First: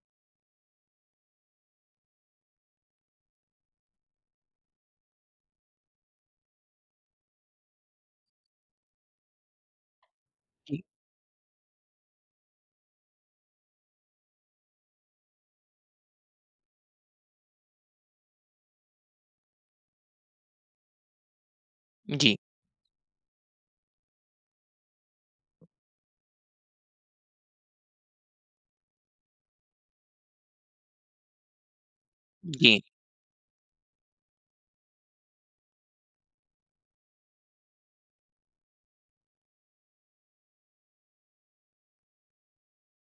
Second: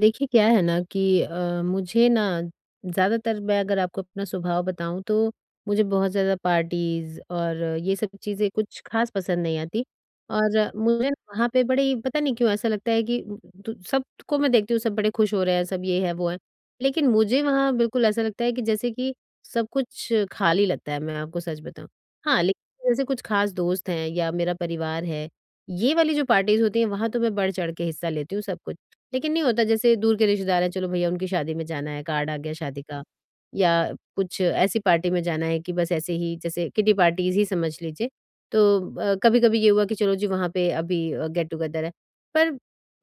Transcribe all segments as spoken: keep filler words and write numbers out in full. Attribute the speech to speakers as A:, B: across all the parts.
A: देखिए क्या है ना कि अ, मुझे ना ज़्यादातर मैं अगर आपको अपना स्वभाव बताऊं तो मुझे बहुत ज़्यादा पार्टीज और ये सब चीज़ें कुछ खास पसंद नहीं आती। और
B: जी,
A: मुझे ना वहाँ पे बड़े ही- पता नहीं क्यों ऐसा लगता है कि तो सबको मैं देखती हूँ, सब बड़े खुश हो रहे हैं, सब ये है वो है, लेकिन मुझे वहाँ बिल्कुल ऐसा लगता है कि जैसे कि सब कुछ खाली लगता है, मैं आपको सच बताऊँ।
B: जी,
A: हाँ लेकिन जैसे कुछ खास दोस्त हैं या मेरा परिवार है, ये वाली जो पार्टीज होती हैं वहां तो मैं बढ़ चढ़ के हिस्सा लेती हूँ सब कुछ। लेकिन नहीं होता, जैसे दूर के रिश्तेदार हैं, चलो भैया उनकी शादी में जाना है, कार्ड आ गया
B: जी,
A: शादी का, या कुछ ऐसी पार्टी में जाना है कि बस ऐसे ही, जैसे किटी पार्टीज़ ही समझ लीजिए। तो अ, कभी-कभी ये हुआ कि चलो जी वहाँ पे अभी अ, गेट टुगेदर है। पर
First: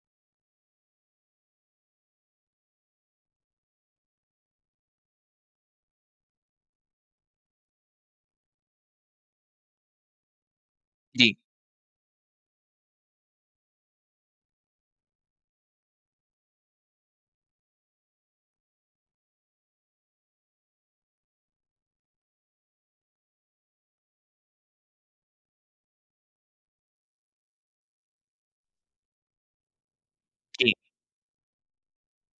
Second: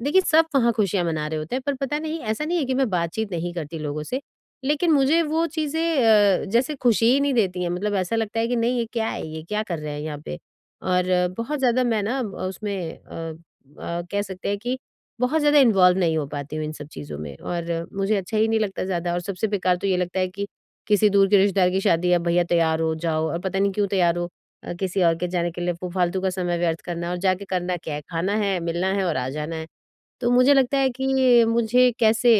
A: देखिए सब वहाँ खुशियाँ मना रहे होते हैं, पर पता नहीं, ऐसा नहीं है कि मैं बातचीत नहीं करती लोगों से, लेकिन मुझे वो चीज़ें अ, जैसे खुशी ही नहीं देती हैं। मतलब ऐसा लगता है कि नहीं ये क्या है ये, क्या कर रहे हैं यहाँ पे? और अ,
B: जी,
A: बहुत ज़्यादा मैं ना अ, उसमें अ अ, कह सकते हैं कि बहुत ज़्यादा इन्वॉल्व नहीं हो पाती हूँ इन सब चीज़ों में और मुझे अच्छा ही नहीं लगता ज़्यादा। और सबसे बेकार तो ये लगता है कि किसी दूर के रिश्तेदार की शादी है, भैया तैयार हो जाओ, और पता नहीं क्यों तैयार हो अ, किसी और के जाने के लिए वो फालतू का समय व्यर्थ करना, और जाके करना क्या है? खाना है, मिलना है और आ जाना है। तो मुझे
B: जी,
A: लगता है कि मुझे कैसे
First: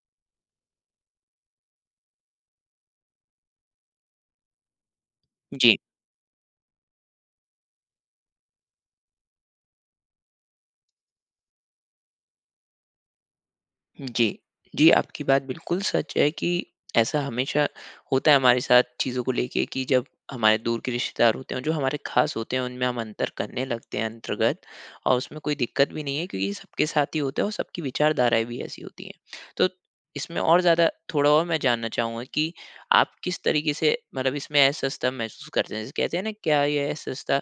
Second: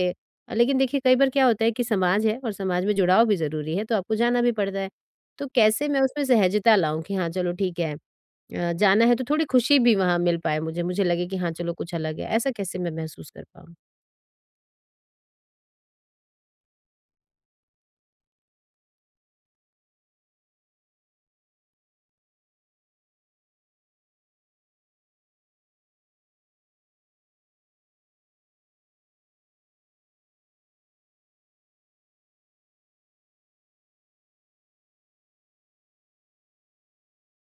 A: अ, लेकिन देखिए कई बार क्या होता है कि समाज है और समाज में जुड़ाव भी ज़रूरी है, तो आपको जाना भी पड़ता है। तो
B: जी,
A: कैसे मैं उसमें सहजता लाऊँ कि हाँ, चलो ठीक है। अ, जाना है तो थोड़ी खुशी भी वहाँ मिल पाए मुझे, मुझे लगे कि हाँ, चलो कुछ अलग है। ऐसा कैसे मैं महसूस कर पाऊँ?
B: जी। जी, आपकी बात बिल्कुल सच है कि ऐसा हमेशा होता है हमारे साथ चीज़ों को लेके कि जब हमारे दूर के रिश्तेदार होते हैं, जो हमारे ख़ास होते हैं, उनमें हम अंतर करने लगते हैं अंतर्गत और उसमें कोई दिक्कत भी नहीं है क्योंकि ये सबके साथ ही होता है और सबकी विचारधाराएँ भी ऐसी होती हैं। तो इसमें और ज़्यादा थोड़ा और मैं जानना चाहूँगा कि आप किस तरीके से मतलब इसमें असहजता महसूस करते हैं? जैसे कहते हैं ना, क्या ये असहजता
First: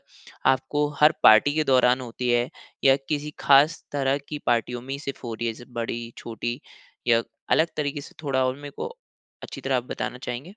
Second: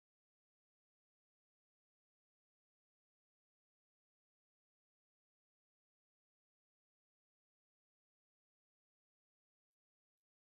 B: आपको हर पार्टी के दौरान होती है या किसी खास तरह की पार्टियों में ही सिर्फ हो रही है, जैसे बड़ी, छोटी या अलग तरीके से थोड़ा और मेरे को अच्छी तरह आप बताना चाहेंगे?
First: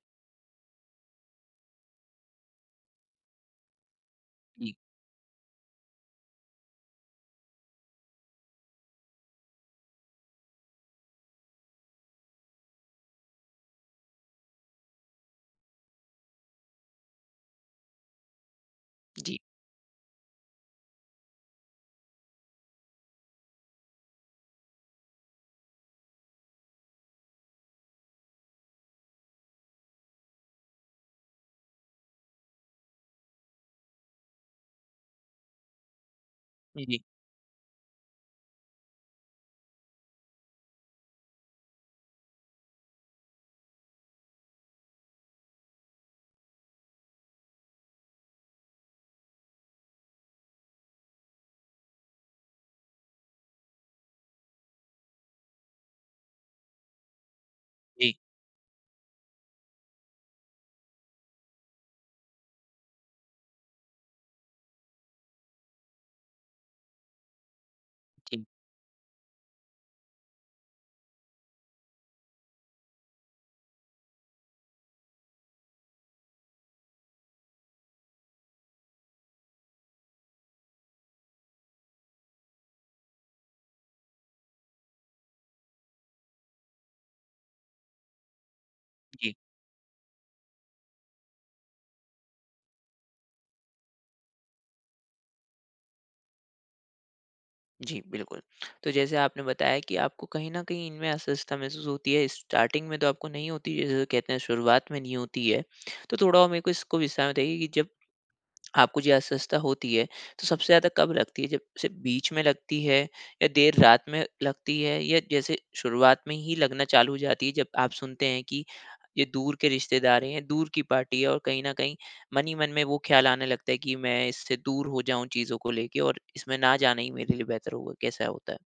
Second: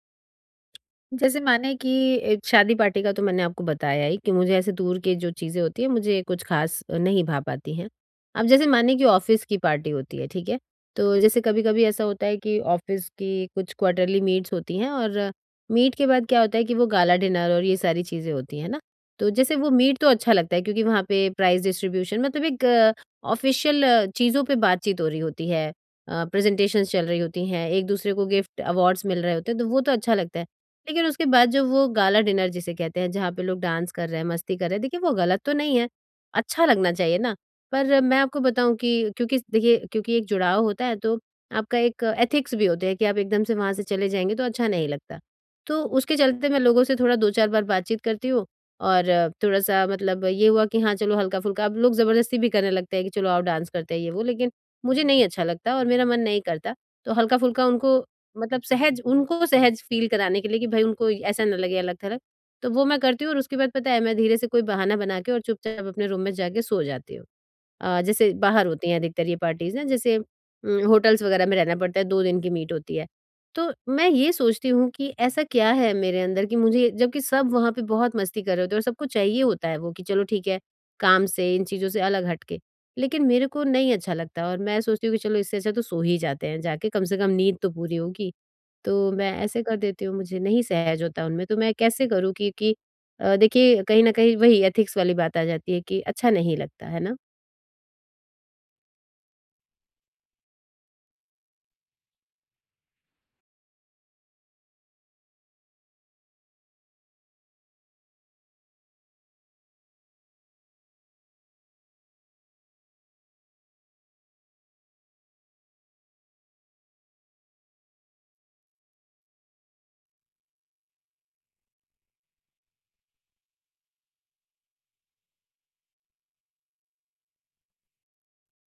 A: जैसे माने कि ए, शादी पार्टी का तो मैंने आपको बताया ही कि मुझे ऐसे
B: जी,
A: दूर के जो चीज़ें होती है मुझे कुछ खास नहीं भा पाती हैं। अब जैसे माने कि ऑफ़िस की पार्टी होती है, ठीक है? तो जैसे कभी-कभी ऐसा होता है कि ऑफ़िस की कुछ क्वार्टरली मीट्स होती हैं, और मीट के बाद क्या होता है कि वो गाला डिनर और ये सारी चीज़ें होती हैं ना। तो
B: जी,
A: जैसे वो मीट तो अच्छा लगता है क्योंकि वहाँ पे प्राइज़ डिस्ट्रीब्यूशन, मतलब एक ऑफ़िशियल चीज़ों पे बातचीत हो रही होती है। अ, प्रेज़ेंटेशंस चल रही होती हैं, एक-दूसरे को गिफ्ट, अवार्ड्स मिल रहे होते हैं, तो वो तो अच्छा लगता है। लेकिन उसके बाद जो वो गाला डिनर जिसे कहते हैं, जहाँ पे लोग डांस कर रहे हैं, मस्ती कर रहे हैं, देखिए वो गलत तो नहीं है, अच्छा लगना
B: जी,
A: चाहिए ना। पर मैं आपको बताऊँ कि क्योंकि देखिए, क्योंकि एक जुड़ाव होता है तो आपका एक एथिक्स भी होते हैं कि आप एकदम से वहाँ से चले जाएँगे तो अच्छा नहीं लगता। तो उसके चलते मैं लोगों से थोड़ा दो चार बार बातचीत करती हूँ, और थोड़ा-सा मतलब ये हुआ कि हाँ, चलो हल्का-फुल्का, अब लोग ज़बरदस्ती भी करने लगते हैं कि चलो आओ डांस करते हैं ये वो, लेकिन मुझे नहीं अच्छा लगता और मेरा मन नहीं करता। तो हल्का-फुल्का उनको
B: जी,
A: मतलब सहज, उनको सहज फ़ील कराने के लिए, कि भाई उनको ऐसा ना लगे अलग-थलग, तो वो मैं करती हूँ, और उसके बाद पता है मैं धीरे से कोई बहाना बना के और चुपचाप अपने रूम में जाके सो जाती हूँ। अ, जैसे
B: जी,
A: बाहर होती हैं अधिकतर ये पार्टीज़ ना, जैसे उम, होटल्स वगैरह में रहना पड़ता है, दो दिन की मीट होती है। तो मैं ये सोचती हूँ कि ऐसा क्या है मेरे अंदर कि मुझे, जबकि सब वहाँ पे बहुत मस्ती कर रहे होते हैं और सबको चाहिए होता है वो कि चलो ठीक है, काम से, इन चीज़ों से अलग हट के। लेकिन मेरे को नहीं अच्छा लगता और मैं सोचती हूँ कि चलो इससे अच्छा तो सो ही जाते हैं जाके, कम से कम नींद तो पूरी होगी। तो मैं
B: जी,
A: ऐसे कर देती हूँ, मुझे नहीं सहज होता उनमें, तो मैं कैसे करूँ? क्योंकि अ, देखिए कहीं न कहीं वही एथिक्स वाली बात आ जाती है कि अच्छा नहीं लगता, है ना?
B: जी, बिल्कुल। तो जैसे आपने बताया कि आपको कहीं न कहीं इनमें असहजता महसूस होती है, स्टार्टिंग में तो आपको नहीं होती, जैसे कहते हैं शुरुआत में नहीं होती है। तो थोड़ा और मेरे को इसको विस्तार में बताइए कि जब आपको जो अस्वस्थता होती है तो सबसे ज़्यादा कब लगती है, जब सिर्फ बीच में लगती है या देर रात में लगती है या जैसे शुरुआत में ही लगना चालू हो जाती है, जब आप सुनते हैं कि ये दूर के रिश्तेदार हैं, दूर की पार्टी है और कहीं ना कहीं मन ही मन में वो ख्याल आने लगता है कि मैं इससे दूर हो जाऊं चीज़ों को लेके और इसमें ना जाना ही मेरे लिए बेहतर होगा, कैसा होता है?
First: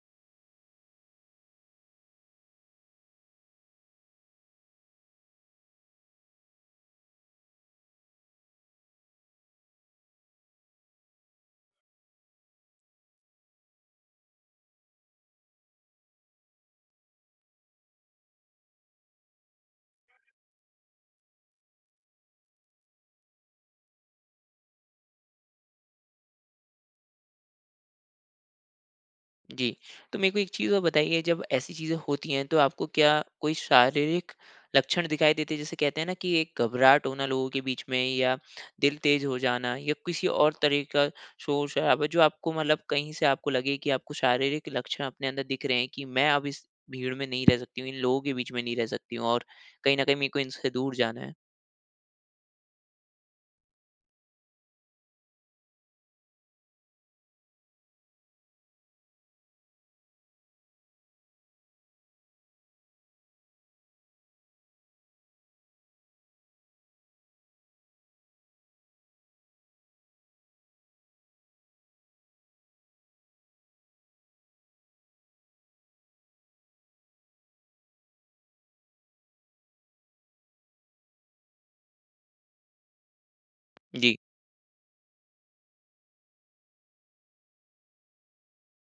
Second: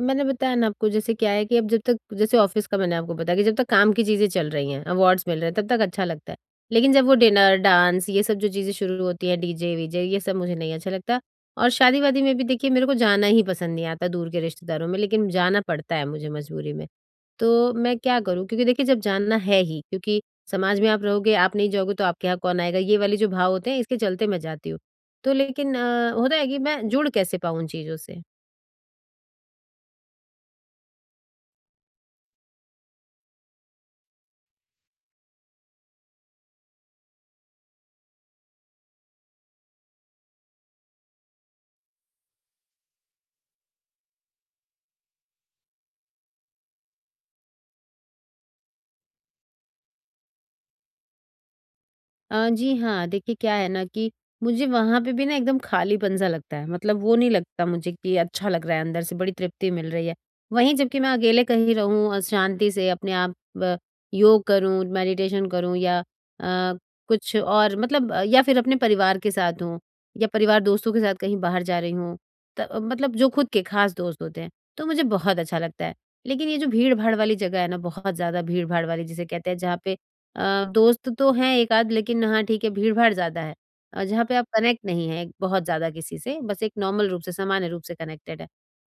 A: मैंने बताया ना आपको जैसे क्या है कि अब जब तक, जैसे ऑफिस का मैंने आपको बताया कि जब तक काम की चीज़ें चल रही हैं, अवार्ड्स मिल रहे हैं, तब तक अच्छा लगता है। लेकिन जब वो डिनर, डांस, ये सब जो चीज़ें शुरू होती हैं, डीजे-वीजे, ये सब मुझे नहीं अच्छा लगता। और शादी-वादी में भी देखिए मेरे को जाना ही पसंद नहीं आता दूर के रिश्तेदारों में, लेकिन जाना पड़ता है मुझे मजबूरी में। तो मैं क्या करूँ? क्योंकि देखिए जब जाना है ही, क्योंकि समाज में आप रहोगे, आप नहीं जाओगे तो आपके यहाँ कौन आएगा? ये वाले जो भाव होते हैं इसके चलते मैं जाती हूँ। तो लेकिन अ, होता है कि मैं जुड़ कैसे पाऊँ उन चीज़ों से?
B: जी। तो मेरे को एक चीज़ और बताइए, जब ऐसी चीज़ें होती हैं तो आपको क्या कोई शारीरिक लक्षण दिखाई देते हैं? जैसे कहते हैं ना कि एक घबराहट होना लोगों के बीच में या दिल तेज़ हो जाना या किसी और तरह का शोर-शराबा जो आपको, मतलब कहीं से आपको लगे कि आपको शारीरिक लक्षण अपने अंदर दिख रहे हैं कि मैं अब इस भीड़ में नहीं रह सकती हूँ, इन लोगों के बीच में नहीं रह सकती हूँ और कहीं न कहीं मेरे को इनसे दूर जाना है?
A: अ, जी हाँ, देखिए क्या है ना कि मुझे वहाँ पे भी ना एकदम खालीपन-सा लगता है, मतलब वो नहीं लगता मुझे कि अच्छा लग रहा है अंदर से, बड़ी तृप्ति मिल रही है। वहीं जबकि मैं अकेले कहीं रहूँ, अ, शांति से अपने आप अ, योग करूँ, मेडिटेशन करूँ, या अ, कुछ और, मतलब अ, या फिर अपने परिवार के साथ हूँ, या परिवार दोस्तों के साथ कहीं बाहर जा रही हूँ, त मतलब जो खुद के खास दोस्त होते हैं, तो मुझे बहुत अच्छा लगता है। लेकिन ये जो भीड़-भाड़ वाली जगह है ना, बहुत ज़्यादा भीड़-भाड़ वाली जिसे कहते हैं, जहाँ पे अ, दोस्त तो हैं एक आध, लेकिन हाँ ठीक है, भीड़-भाड़ ज़्यादा है। अ,
B: जी।
A: जहाँ पे आप कनेक्ट नहीं हैं बहुत ज़्यादा किसी से, बस एक नॉर्मल रूप से, सामान्य रूप से कनेक्टेड है।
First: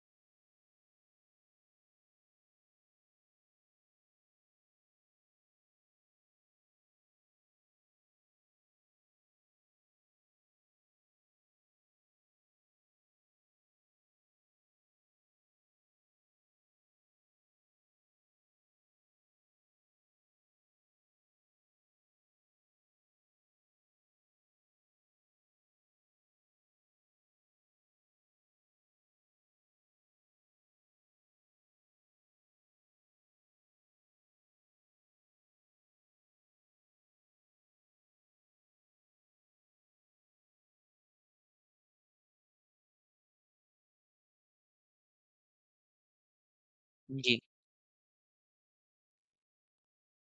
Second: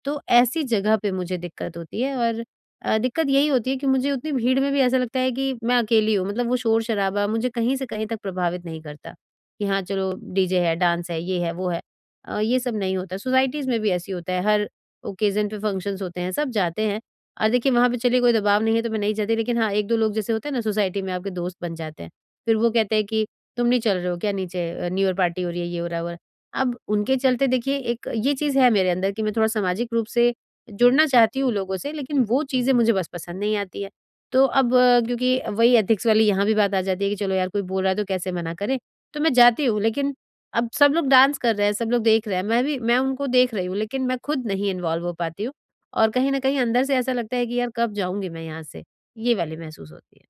A: तो ऐसी जगह पे मुझे दिक्कत होती है, और अ, दिक्कत यही होती है कि मुझे उतनी भीड़ में भी ऐसा लगता है कि मैं अकेली हूँ, मतलब वो शोर-शराबा मुझे कहीं से कहीं तक प्रभावित नहीं करता, कि हाँ चलो डीजे है, डांस है, ये है, वो है। अ, ये सब नहीं होता, सोसाइटीज़ में भी ऐसे ही होता है, हर ओकेज़न पे फंक्शंस होते हैं, सब जाते हैं, और देखिए वहाँ पे चलिए कोई दबाव नहीं है तो मैं नहीं जाती, लेकिन हाँ एक दो लोग जैसे होते हैं ना सोसाइटी में, आपके दोस्त बन जाते हैं। फिर वो कहते हैं कि तुम नहीं चल रहे हो क्या नीचे, अ, न्यू ईयर पार्टी हो रही है, ये हो रहा है, वो हो रहा है। अब उनके चलते देखिए एक ये चीज़ है मेरे अंदर कि मैं थोड़ा सामाजिक रूप से जुड़ना चाहती हूँ लोगों से, लेकिन वो चीज़ें मुझे बस पसंद नहीं आती है। तो अब अ, क्योंकि वही एथिक्स वाली यहाँ भी बात आ जाती है कि चलो यार कोई बोल रहा है तो कैसे मना करें? तो मैं जाती हूँ, लेकिन अब सब लोग डांस कर रहे हैं, सब लोग देख रहे हैं, मैं भी मैं उनको देख रही हूँ, लेकिन मैं खुद नहीं इन्वॉल्व हो पाती हूँ। और कहीं न कहीं अंदर से ऐसा लगता
B: जी।
A: है कि यार कब जाऊँगी मैं यहाँ से? ये वाली महसूस होती है।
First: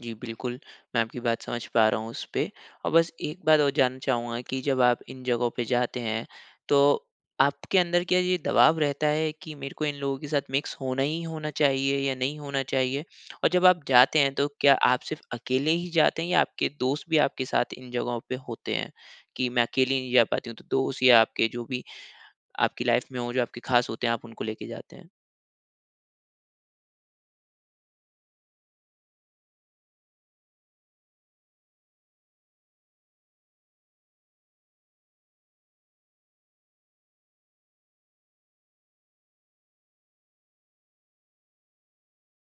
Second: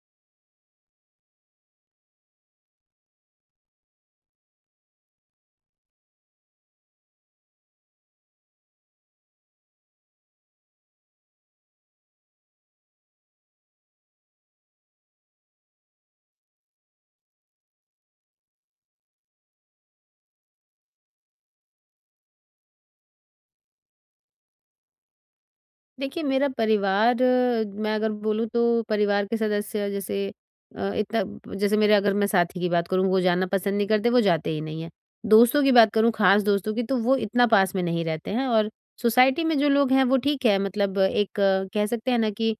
B: जी, बिल्कुल, मैं आपकी बात समझ पा रहा हूँ उस पे। और बस एक बात और जानना चाहूँगा कि जब आप इन जगहों पे जाते हैं, तो आपके अंदर क्या ये दबाव रहता है कि मेरे को इन लोगों के साथ मिक्स होना ही होना चाहिए या नहीं होना चाहिए? और जब आप जाते हैं, तो क्या आप सिर्फ़ अकेले ही जाते हैं या आपके दोस्त भी आपके साथ इन जगहों पे होते हैं? कि मैं अकेले नहीं जा पाती हूँ, तो दोस्त या आपके जो भी आपकी लाइफ़ में हो, जो आपके ख़ास होते हैं, आप उनको लेके जाते हैं?
A: देखिए, मेरा परिवार, अ, मैं अगर बोलूँ तो परिवार के सदस्य जैसे अ, इतना, जैसे मेरे अगर मैं साथी की बात करूँ, वो जाना पसंद नहीं करते, वो जाते ही नहीं हैं। दोस्तों की बात करूँ, ख़ास दोस्तों की, तो वो इतना पास में नहीं रहते हैं। और सोसाइटी में जो लोग हैं, वो ठीक है, मतलब एक अ, कह सकते हैं ना कि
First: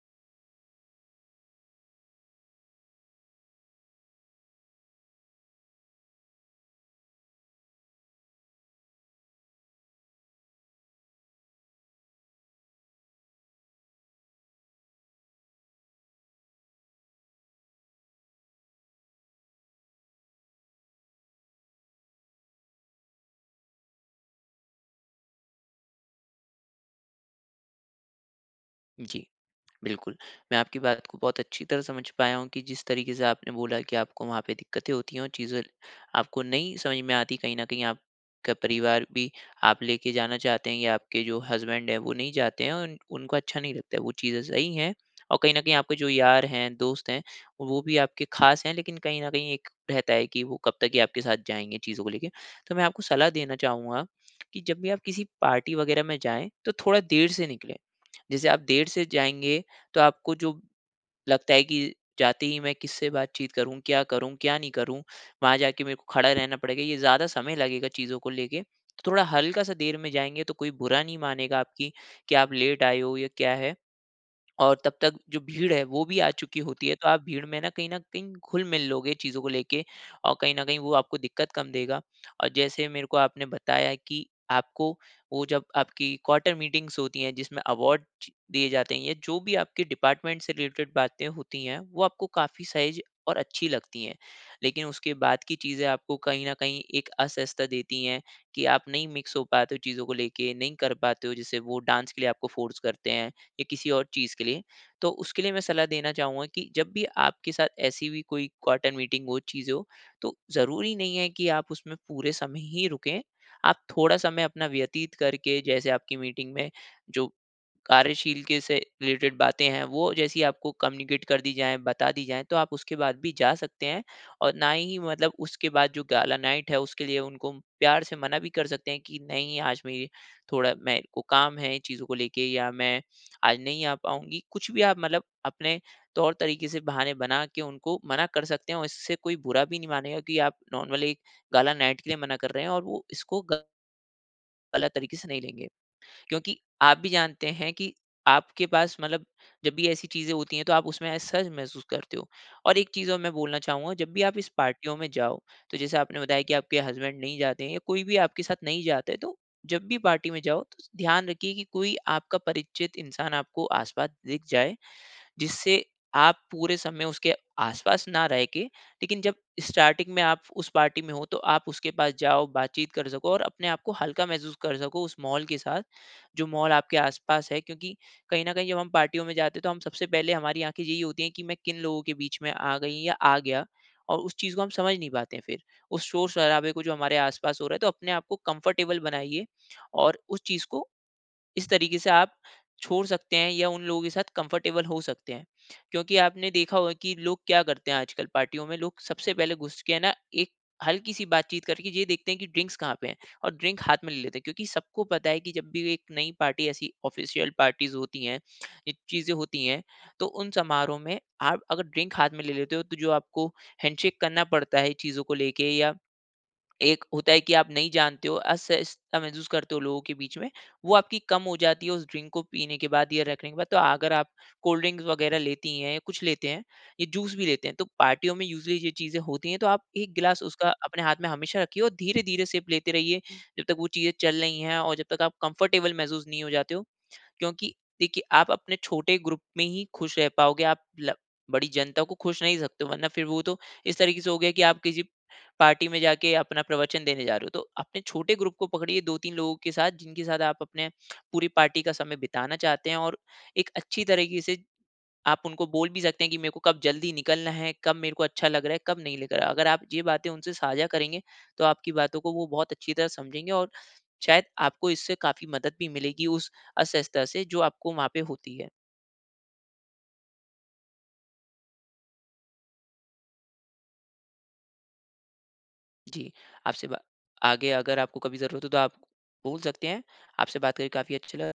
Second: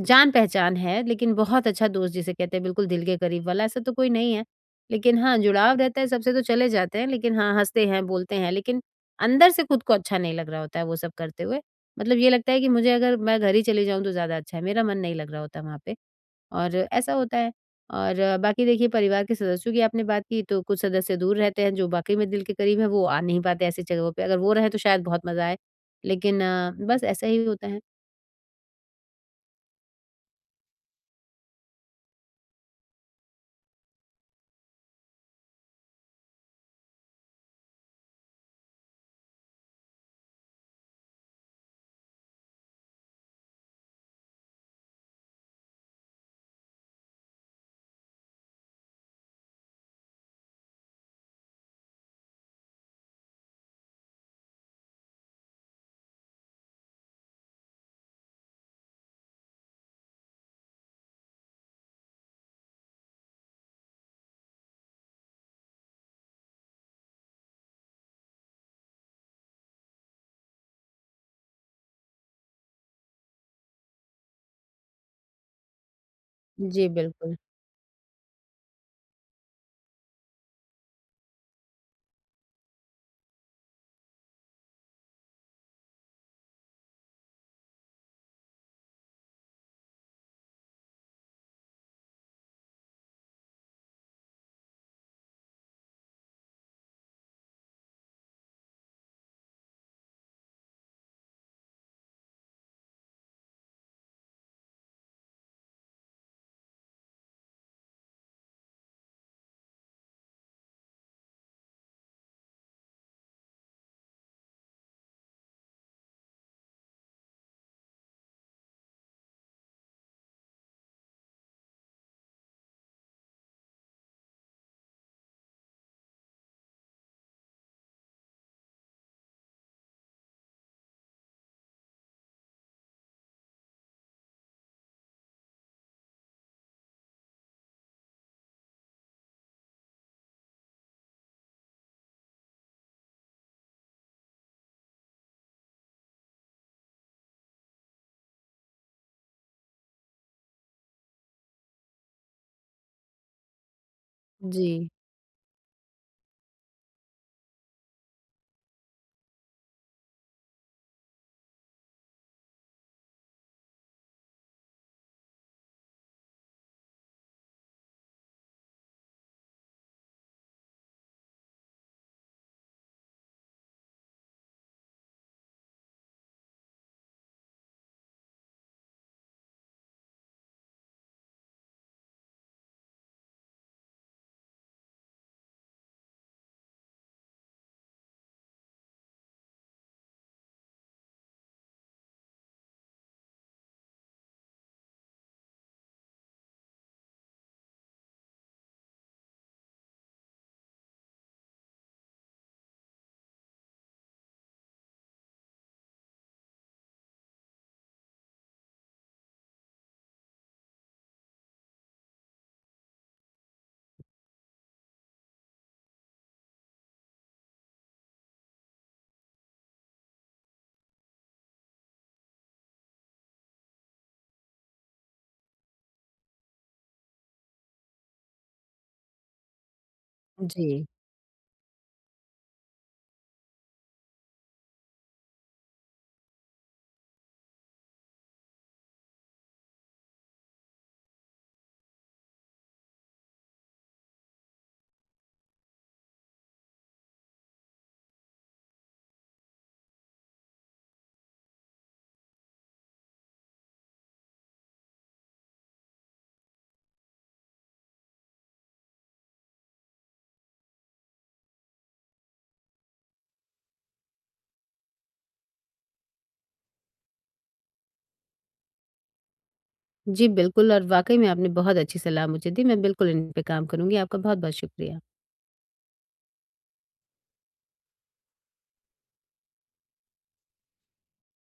A: जान-पहचान है, लेकिन बहुत अच्छा दोस्त जिसे कहते हैं, बिल्कुल दिल के करीब वाला, ऐसा तो कोई नहीं है। लेकिन हाँ, जुड़ाव रहता है, सबसे तो चले जाते हैं, लेकिन हाँ, हँसते हैं, बोलते हैं, लेकिन अंदर से खुद को अच्छा नहीं लग रहा होता है वो सब करते हुए। मतलब ये लगता है कि मुझे अगर मैं घर ही चली जाऊँ तो ज़्यादा अच्छा है, मेरा मन नहीं लग रहा होता वहाँ पे, और ऐसा होता है। और अ, बाकी देखिए, परिवार के सदस्यों की आपने बात की, तो कुछ सदस्य दूर रहते हैं जो वाक़ई में दिल के करीब हैं, वो आ नहीं पाते ऐसी जगहों पे, अगर वो रहे तो शायद बहुत मज़ा आए, लेकिन अ, बस ऐसा ही होता है।
B: जी। बिल्कुल, मैं आपकी बात को बहुत अच्छी तरह समझ पाया हूँ कि जिस तरीके से आपने बोला कि आपको वहाँ पे दिक्कतें होती हैं और चीज़ें आपको नहीं समझ में आती, कहीं न कहीं आपका परिवार भी आप लेके जाना चाहते हैं या आपके जो हस्बैंड हैं, वो नहीं चाहते हैं और उनको अच्छा नहीं लगता है, वो चीज़ें सही हैं और कहीं न कहीं आपके जो यार हैं, दोस्त हैं, वो भी आपके ख़ास हैं, लेकिन कहीं न कहीं एक रहता है कि वो कब तक ये आपके साथ जाएँगे चीज़ों को लेके। तो मैं आपको सलाह देना चाहूँगा कि जब भी आप किसी पार्टी वग़ैरह में जाएँ, तो थोड़ा देर से निकलें। जैसे आप देर से जाएँगे, तो आपको जो लगता है कि जाते ही मैं किससे बातचीत करूँ, क्या करूँ, क्या नहीं करूँ, वहाँ जाके मेरे को खड़ा रहना पड़ेगा, ये ज़्यादा समय लगेगा चीज़ों को लेके। तो थोड़ा हल्का-सा देर में जाएँगे तो कोई बुरा नहीं मानेगा आपकी कि आप लेट आए हो या क्या है। और तब तक जो भीड़ है वो भी आ चुकी होती
A: जी,
B: है, तो आप
A: बिल्कुल।
B: भीड़ में ना, कहीं ना कहीं घुल मिल लोगे चीज़ों को लेके और कहीं ना कहीं वो आपको दिक्कत कम देगा। और जैसे मेरे को आपने बताया कि आपको वो जब आपकी क्वार्टर मीटिंग्स होती हैं जिसमें अवार्ड दिए जाते हैं या जो भी आपके डिपार्टमेंट से रिलेटेड बातें होती हैं वो आपको काफ़ी सहज और अच्छी लगती हैं, लेकिन उसके बाद की चीज़ें आपको कहीं ना कहीं एक असहजता देती हैं कि आप नहीं मिक्स हो पाते हो चीज़ों को लेके, नहीं कर पाते हो जैसे वो डांस के लिए आपको फोर्स करते हैं या किसी और चीज़ के लिए। तो उसके लिए मैं सलाह देना चाहूँगा कि जब भी आपके साथ ऐसी भी कोई क्वार्टर मीटिंग हो, चीज़ें हो, तो ज़रूरी नहीं है कि आप उसमें पूरे समय ही रुकें। आप थोड़ा समय अपना व्यतीत करके जैसे आपकी मीटिंग में जो कार्यशील के से रिलेटेड बातें हैं, वो जैसी आपको कम्युनिकेट कर दी जाएँ, बता दी जाएँ, तो आप उसके बाद भी जा सकते हैं। और ना ही, मतलब उसके बाद जो गाला नाइट है, उसके लिए उनको प्यार से मना भी कर सकते हैं कि नहीं, आज मेरी, थोड़ा मेरे को काम है चीज़ों को लेके या मैं आज नहीं आ पाऊँगी, कुछ भी आप मतलब अपने तौर तरीके से बहाने बना के उनको मना कर सकते हैं और इससे कोई बुरा भी नहीं मानेगा कि आप नॉर्मली एक गाला नाइट के लिए मना कर रहे हैं और वो इसको गलत तरीके से नहीं लेंगे। क्योंकि आप भी जानते हैं कि आपके पास, मतलब जब भी ऐसी चीज़ें होती हैं तो आप उसमें असहज महसूस करते हो। और एक चीज़ और मैं बोलना चाहूँगा, जब भी आप इस
A: जी,
B: पार्टियों में जाओ, तो जैसे आपने बताया कि आपके हस्बैंड नहीं जाते हैं या कोई भी आपके साथ नहीं जाता है, तो जब भी पार्टी में जाओ तो ध्यान रखिए कि कोई आपका परिचित इंसान आपको आस-पास दिख जाए, जिससे आप पूरे समय उसके आसपास ना रह के, लेकिन जब स्टार्टिंग में आप उस पार्टी में हो तो आप उसके पास जाओ, बातचीत कर सको और अपने आप को हल्का महसूस कर सको उस मॉल के साथ, जो मॉल आपके आसपास है। क्योंकि कहीं ना कहीं जब हम पार्टियों में जाते हैं तो हम सबसे पहले हमारी आंखें यही होती हैं कि मैं किन लोगों के बीच में आ गई या आ गया और उस चीज़ को हम समझ नहीं पाते हैं, फिर उस शोर शराबे को जो हमारे आसपास हो रहा है, तो अपने आप को कंफर्टेबल बनाइए और उस चीज़ को इस तरीके से आप छोड़ सकते हैं या उन लोगों के साथ कंफर्टेबल हो सकते हैं। क्योंकि आपने देखा होगा कि लोग क्या करते हैं आजकल पार्टियों में, लोग सबसे पहले घुस के, है ना, एक हल्की-सी बातचीत करके ये देखते हैं कि ड्रिंक्स कहाँ पे हैं और ड्रिंक हाथ में ले लेते हैं। क्योंकि सबको पता है कि जब भी एक नई पार्टी, ऐसी ऑफ़िशियल पार्टीज़ होती हैं, ये चीज़ें होती हैं, तो उन समारोह में आप अगर ड्रिंक हाथ में ले लेते हो तो जो आपको हैंडशेक करना पड़ता है चीज़ों को लेके, या एक होता है कि आप नहीं जानते हो, असहजता महसूस करते हो लोगों के बीच में, वो आपकी कम हो जाती है उस ड्रिंक को पीने के बाद या रखने के बाद। तो अगर आप कोल्ड ड्रिंक्स वगैरह लेती हैं, या कुछ लेते हैं, ये जूस भी लेते हैं, तो पार्टियों में यूज़ुअली ये चीज़ें होती हैं, तो आप एक गिलास उसका
A: जी।
B: अपने हाथ में हमेशा रखिए और धीरे-धीरे सिप लेते रहिए, जब तक वो चीज़ें चल रही हैं और जब तक आप कंफर्टेबल महसूस नहीं हो जाते हो। क्योंकि देखिए आप अपने छोटे ग्रुप में ही खुश रह पाओगे, आप ल- बड़ी जनता को खुश नहीं सकते हो, वरना फिर वो तो इस तरीके से हो गया कि आप किसी पार्टी में जाके अपना प्रवचन देने जा रहे हो। तो अपने छोटे ग्रुप को पकड़िए, दो तीन लोगों के साथ जिनके साथ आप अपने पूरी पार्टी का समय बिताना चाहते हैं और एक अच्छी तरीके से आप उनको बोल भी सकते हैं कि मेरे को कब जल्दी निकलना है, कब मेरे को अच्छा लग रहा है, कब नहीं लग रहा है। अगर आप ये बातें उनसे साझा करेंगे तो आपकी बातों को वो बहुत अच्छी तरह समझेंगे और शायद आपको इससे काफी मदद भी मिलेगी उस असहजता से जो आपको वहाँ पे होती है।
A: जी, बिल्कुल, और वाक़ई में आपने बहुत अच्छी सलाह मुझे दी, मैं बिल्कुल इन पे काम करूँगी, आपका बहुत-बहुत शुक्रिया।
B: जी, आपसे बा आगे अगर आपको कभी ज़रूरत हो तो आप बोल सकते हैं। आपसे बात करके काफ़ी अच्छा लगा।